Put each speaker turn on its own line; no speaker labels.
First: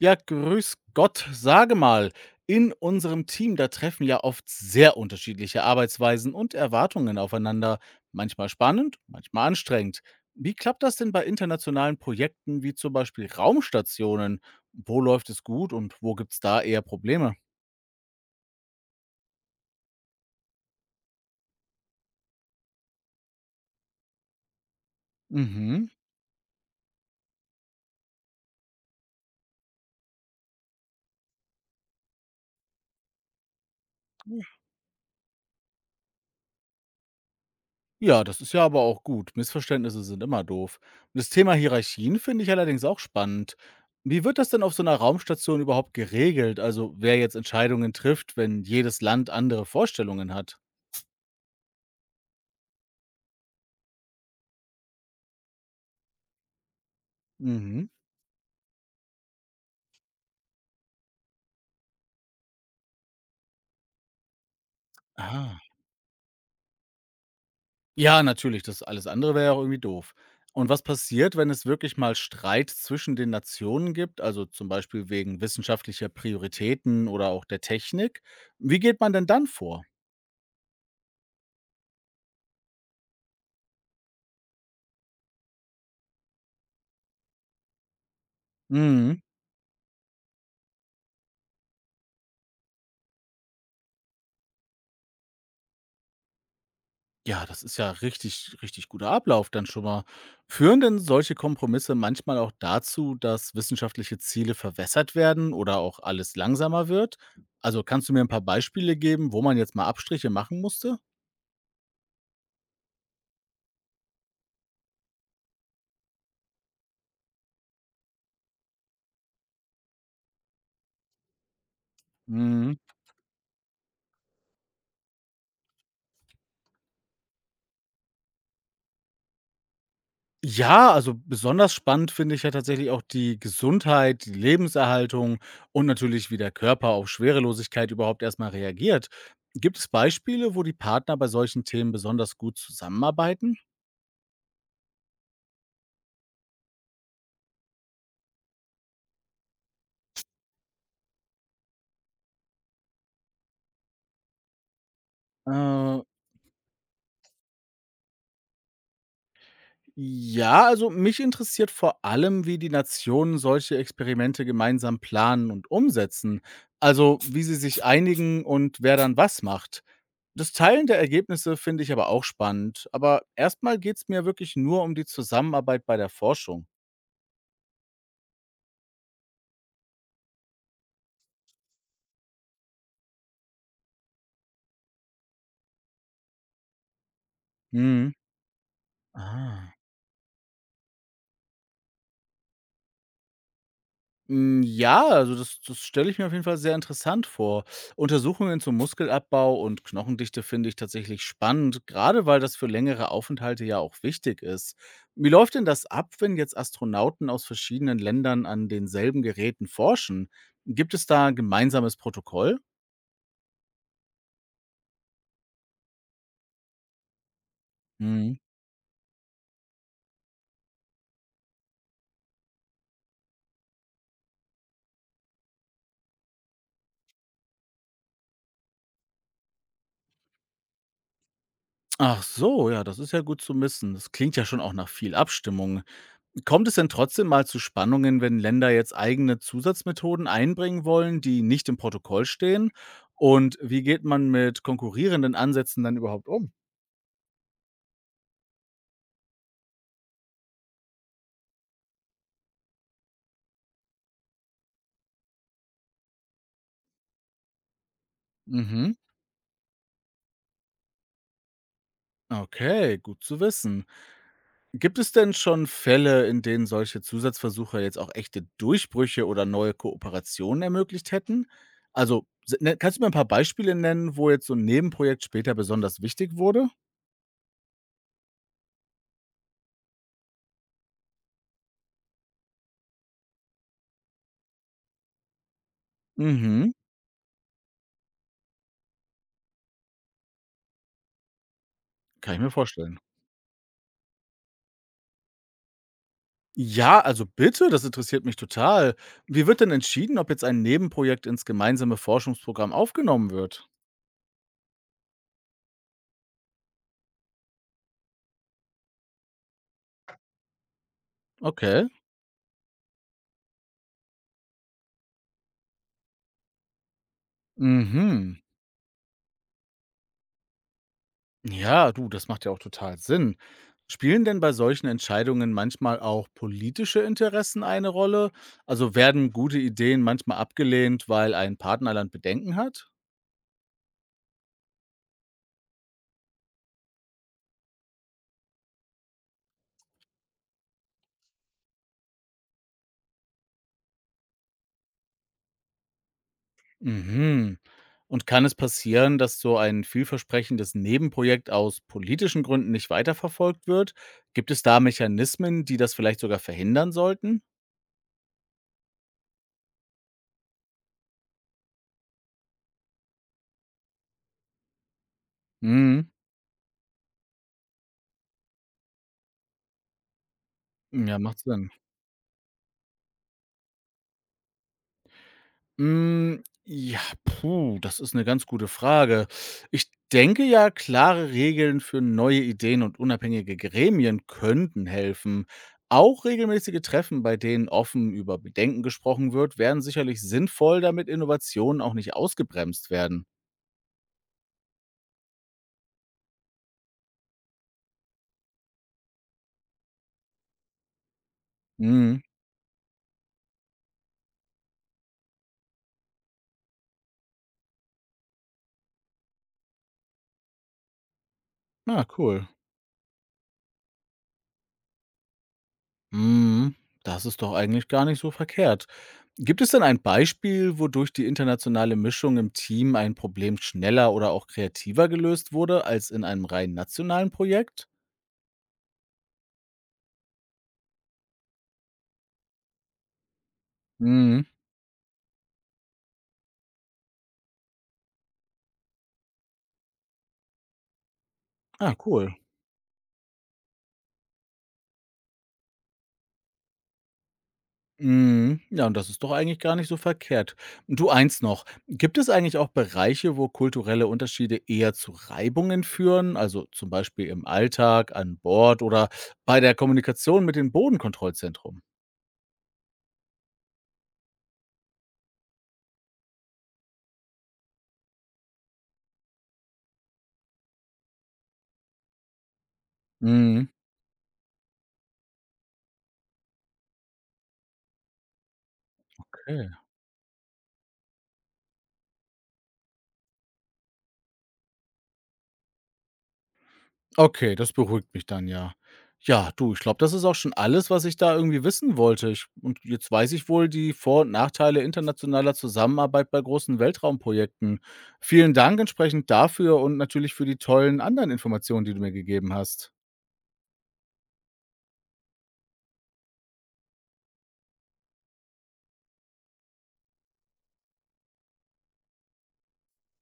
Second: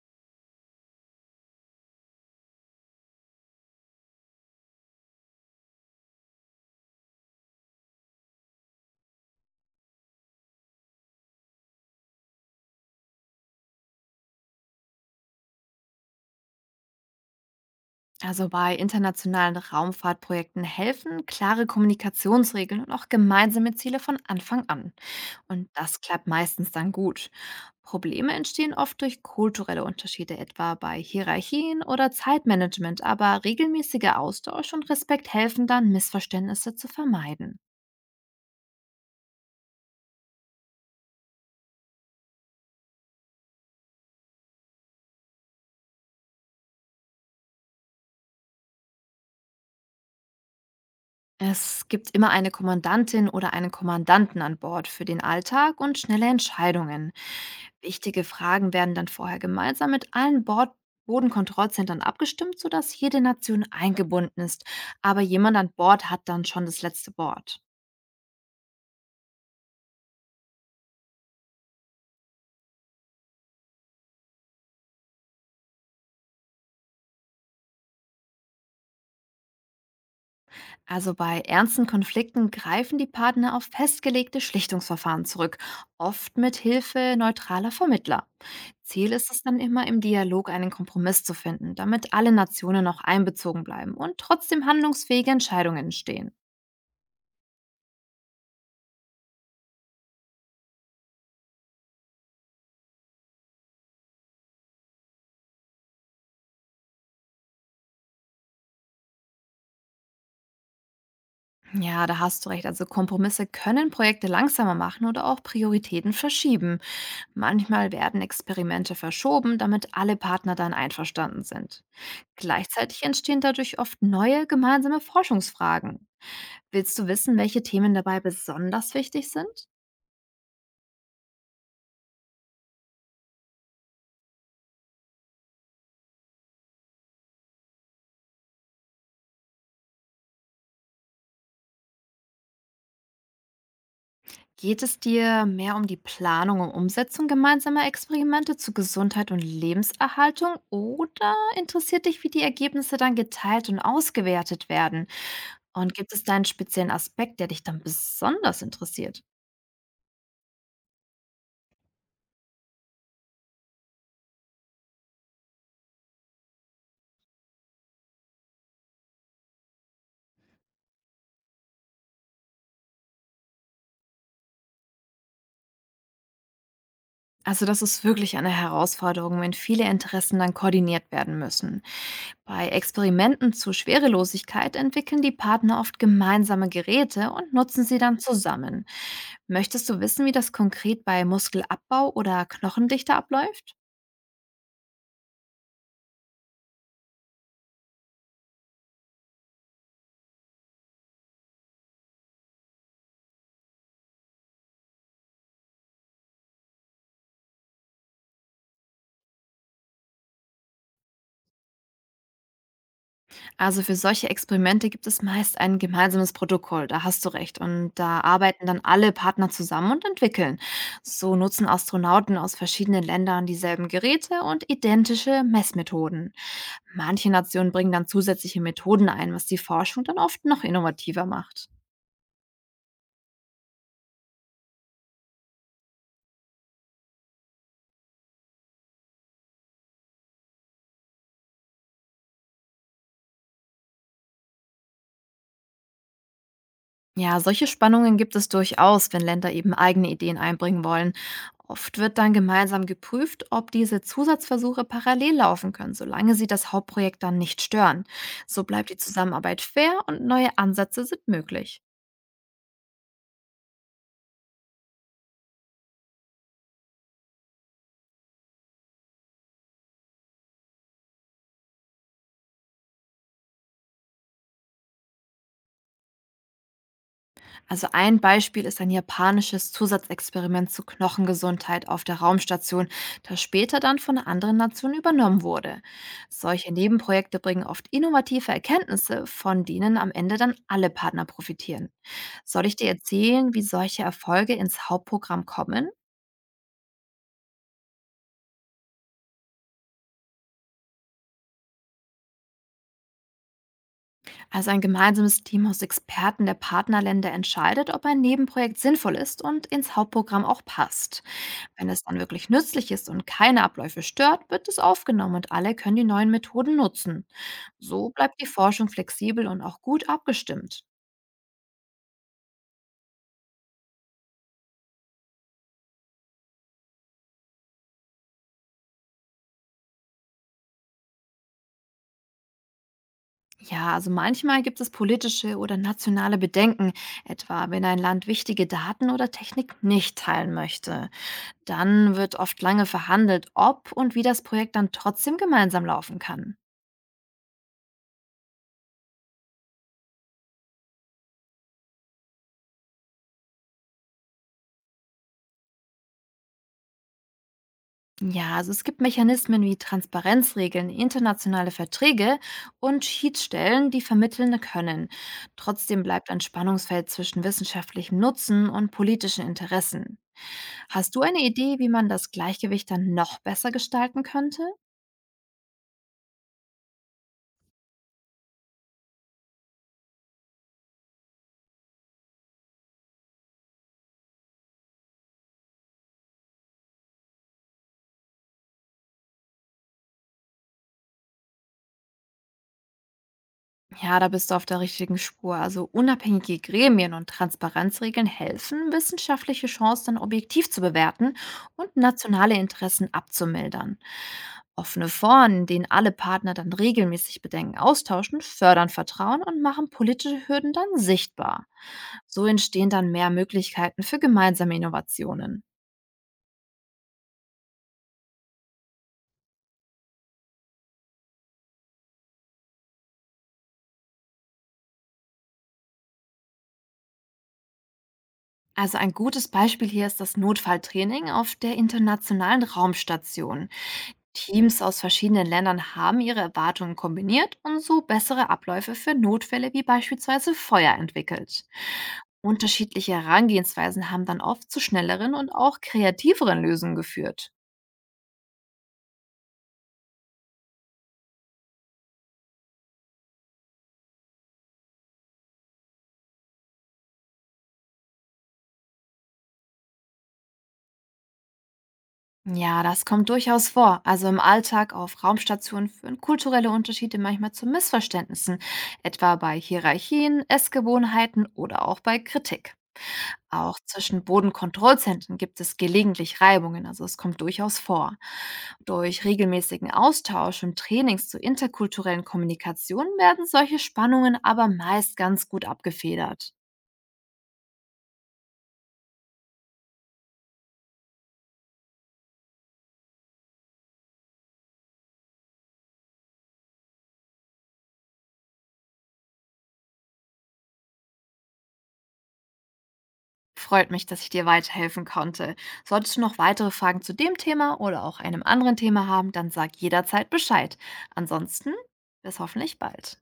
Ja, grüß Gott, sage mal, in unserem Team, da treffen ja oft sehr unterschiedliche Arbeitsweisen und Erwartungen aufeinander, manchmal spannend, manchmal anstrengend. Wie klappt das denn bei internationalen Projekten wie zum Beispiel Raumstationen? Wo läuft es gut und wo gibt es da eher Probleme?
Also bei internationalen Raumfahrtprojekten helfen klare Kommunikationsregeln und auch gemeinsame Ziele von Anfang an. Und
Mhm.
das klappt meistens dann gut. Probleme entstehen oft durch kulturelle Unterschiede, etwa bei Hierarchien oder Zeitmanagement, aber regelmäßiger Austausch und Respekt helfen dann, Missverständnisse zu vermeiden.
Ja, das ist ja aber auch gut. Missverständnisse sind immer doof. Das Thema Hierarchien finde ich allerdings auch spannend. Wie wird das denn auf so einer Raumstation überhaupt geregelt? Also, wer jetzt Entscheidungen trifft, wenn jedes Land andere Vorstellungen hat?
Es gibt immer eine Kommandantin oder einen Kommandanten an Bord für den Alltag und schnelle Entscheidungen.
Mhm.
Wichtige Fragen werden dann vorher gemeinsam mit allen Bord Bodenkontrollzentren abgestimmt, sodass jede Nation eingebunden ist. Aber jemand
Ah.
an Bord hat dann schon das letzte Wort.
Ja, natürlich, das alles andere wäre ja auch irgendwie doof. Und was passiert, wenn es wirklich mal Streit zwischen den Nationen gibt, also zum Beispiel wegen wissenschaftlicher Prioritäten oder auch der Technik? Wie geht man denn dann vor?
Also bei ernsten Konflikten greifen die Partner auf festgelegte Schlichtungsverfahren zurück, oft mit Hilfe neutraler Vermittler. Ziel
Mhm.
ist es dann immer, im Dialog einen Kompromiss zu finden, damit alle Nationen noch einbezogen bleiben und trotzdem handlungsfähige Entscheidungen entstehen.
Ja, das ist ja richtig richtig guter Ablauf dann schon mal. Führen denn solche Kompromisse manchmal auch dazu, dass wissenschaftliche Ziele verwässert werden oder auch alles langsamer wird? Also, kannst du mir ein paar Beispiele geben, wo man jetzt mal Abstriche machen musste?
Ja, da hast du recht. Also Kompromisse können Projekte langsamer machen oder auch Prioritäten verschieben. Manchmal werden Experimente verschoben, damit alle Partner dann einverstanden sind.
Mhm.
Gleichzeitig entstehen dadurch oft neue gemeinsame Forschungsfragen. Willst du wissen, welche Themen dabei besonders wichtig sind?
Ja, also, besonders spannend finde ich ja tatsächlich auch die Gesundheit, die Lebenserhaltung und natürlich, wie der Körper auf Schwerelosigkeit überhaupt erstmal reagiert. Gibt es Beispiele, wo die Partner bei solchen Themen besonders gut zusammenarbeiten?
Geht es dir mehr um die Planung und Umsetzung gemeinsamer Experimente zu Gesundheit und Lebenserhaltung oder interessiert dich, wie die Ergebnisse dann geteilt und ausgewertet werden? Und
Äh.
gibt es da 'nen speziellen Aspekt, der dich dann besonders interessiert?
Ja, also mich interessiert vor allem, wie die Nationen solche Experimente gemeinsam planen und umsetzen. Also wie sie sich einigen und wer dann was macht. Das Teilen der Ergebnisse finde ich aber auch spannend. Aber erstmal geht es mir wirklich nur um die Zusammenarbeit bei der Forschung.
Also, das ist wirklich eine Herausforderung, wenn viele Interessen dann koordiniert werden müssen. Bei Experimenten zur Schwerelosigkeit entwickeln die Partner oft gemeinsame Geräte und nutzen sie
Mhm.
dann zusammen.
Ah.
Möchtest du wissen, wie das konkret bei Muskelabbau oder Knochendichte abläuft?
Hm, ja, also das stelle ich mir auf jeden Fall sehr interessant vor. Untersuchungen zum Muskelabbau und Knochendichte finde ich tatsächlich spannend, gerade weil das für längere Aufenthalte ja auch wichtig ist. Wie läuft denn das ab, wenn jetzt Astronauten aus verschiedenen Ländern an denselben Geräten forschen? Gibt es da ein gemeinsames Protokoll?
Also für solche Experimente gibt es meist ein gemeinsames Protokoll, da hast du recht. Und da
Mhm.
arbeiten dann alle Partner zusammen und entwickeln. So nutzen Astronauten aus verschiedenen Ländern dieselben Geräte und identische Messmethoden. Manche Nationen bringen dann zusätzliche Methoden ein, was die Forschung dann oft noch innovativer macht.
Ach so, ja, das ist ja gut zu wissen. Das klingt ja schon auch nach viel Abstimmung. Kommt es denn trotzdem mal zu Spannungen, wenn Länder jetzt eigene Zusatzmethoden einbringen wollen, die nicht im Protokoll stehen? Und wie geht man mit konkurrierenden Ansätzen dann überhaupt um?
Ja, solche Spannungen gibt es durchaus, wenn Länder eben eigene Ideen einbringen wollen. Oft wird dann gemeinsam geprüft, ob diese Zusatzversuche parallel laufen können, solange sie das Hauptprojekt dann nicht stören. So bleibt
Mhm.
die Zusammenarbeit fair und neue Ansätze sind möglich.
Okay, gut zu wissen. Gibt es denn schon Fälle, in denen solche Zusatzversuche jetzt auch echte Durchbrüche oder neue Kooperationen ermöglicht hätten? Also, kannst du mir ein paar Beispiele nennen, wo jetzt so ein Nebenprojekt später besonders wichtig wurde?
Also ein Beispiel ist ein japanisches Zusatzexperiment zur Knochengesundheit auf der Raumstation, das später dann von einer anderen Nation übernommen wurde. Solche
Mhm.
Nebenprojekte bringen oft innovative Erkenntnisse, von denen am Ende dann alle Partner profitieren.
Kann ich mir
Soll ich dir
vorstellen.
erzählen, wie solche Erfolge ins Hauptprogramm kommen?
Ja, also bitte, das interessiert mich total. Wie wird denn entschieden, ob jetzt ein Nebenprojekt ins gemeinsame Forschungsprogramm aufgenommen wird?
Also ein gemeinsames Team aus Experten der Partnerländer entscheidet, ob ein Nebenprojekt sinnvoll ist und ins Hauptprogramm auch passt.
Okay.
Wenn es dann wirklich nützlich ist und keine Abläufe stört, wird es aufgenommen und alle können die neuen Methoden nutzen. So
Mhm.
bleibt die Forschung flexibel und auch gut abgestimmt.
Ja, du, das macht ja auch total Sinn. Spielen denn bei solchen Entscheidungen manchmal auch politische Interessen eine Rolle? Also werden gute Ideen manchmal abgelehnt, weil ein Partnerland Bedenken hat?
Ja, also manchmal gibt es politische oder nationale Bedenken, etwa wenn ein Land wichtige Daten oder Technik nicht teilen möchte. Dann wird oft lange verhandelt, ob und wie das Projekt dann trotzdem gemeinsam laufen kann.
Mhm. Und kann es passieren, dass so ein vielversprechendes Nebenprojekt aus politischen Gründen nicht weiterverfolgt wird? Gibt es da Mechanismen, die das vielleicht sogar verhindern sollten?
Ja, also es gibt Mechanismen wie Transparenzregeln, internationale Verträge und Schiedsstellen, die vermitteln können. Trotzdem
Mhm.
bleibt ein Spannungsfeld zwischen wissenschaftlichem Nutzen und politischen Interessen. Hast
Ja,
du
macht
eine
Sinn.
Idee, wie man das Gleichgewicht dann noch besser gestalten könnte?
Hm, ja, puh, das ist eine ganz gute Frage. Ich denke ja, klare Regeln für neue Ideen und unabhängige Gremien könnten helfen. Auch regelmäßige Treffen, bei denen offen über Bedenken gesprochen wird, wären sicherlich sinnvoll, damit Innovationen auch nicht ausgebremst werden.
Ja, da bist du auf der richtigen Spur. Also unabhängige Gremien und Transparenzregeln helfen, wissenschaftliche Chancen objektiv zu bewerten und
Mhm.
nationale Interessen abzumildern. Offene Foren, in denen alle Partner dann regelmäßig Bedenken austauschen, fördern Vertrauen und machen politische Hürden dann sichtbar.
Na,
So
cool.
entstehen dann mehr Möglichkeiten für gemeinsame Innovationen.
Mhm. Das ist doch eigentlich gar nicht so verkehrt. Gibt es denn ein Beispiel, wodurch die internationale Mischung im Team ein Problem schneller oder auch kreativer gelöst wurde als in einem rein nationalen Projekt?
Also ein gutes Beispiel hier ist das Notfalltraining auf der Internationalen Raumstation.
Mhm.
Teams aus verschiedenen Ländern haben ihre Erwartungen kombiniert und so bessere Abläufe für Notfälle wie beispielsweise Feuer entwickelt.
Ah, cool.
Unterschiedliche Herangehensweisen haben dann oft zu schnelleren und auch kreativeren Lösungen geführt.
Mhm. Ja, und das ist doch eigentlich gar nicht so verkehrt. Du, eins noch. Gibt es eigentlich auch Bereiche, wo kulturelle Unterschiede eher zu Reibungen führen? Also zum Beispiel im Alltag, an Bord oder bei der Kommunikation mit dem Bodenkontrollzentrum?
Ja, das kommt durchaus vor. Also im Alltag auf Raumstationen führen kulturelle Unterschiede manchmal zu Missverständnissen, etwa bei Hierarchien, Essgewohnheiten oder auch bei Kritik.
Mhm.
Auch zwischen Bodenkontrollzentren gibt es gelegentlich Reibungen, also es kommt durchaus vor. Durch
Okay.
regelmäßigen Austausch und Trainings zur interkulturellen Kommunikation werden solche Spannungen aber meist ganz gut abgefedert.
Okay, das beruhigt mich dann ja. Ja, du, ich glaube, das ist auch schon alles, was ich da irgendwie wissen wollte. Ich und jetzt weiß ich wohl die Vor und Nachteile internationaler Zusammenarbeit bei großen Weltraumprojekten. Vielen Dank entsprechend dafür und natürlich für die tollen anderen Informationen, die du mir gegeben hast.
Freut mich, dass ich dir weiterhelfen konnte. Solltest du noch weitere Fragen zu dem Thema oder auch einem anderen Thema haben, dann sag jederzeit Bescheid. Ansonsten bis hoffentlich bald.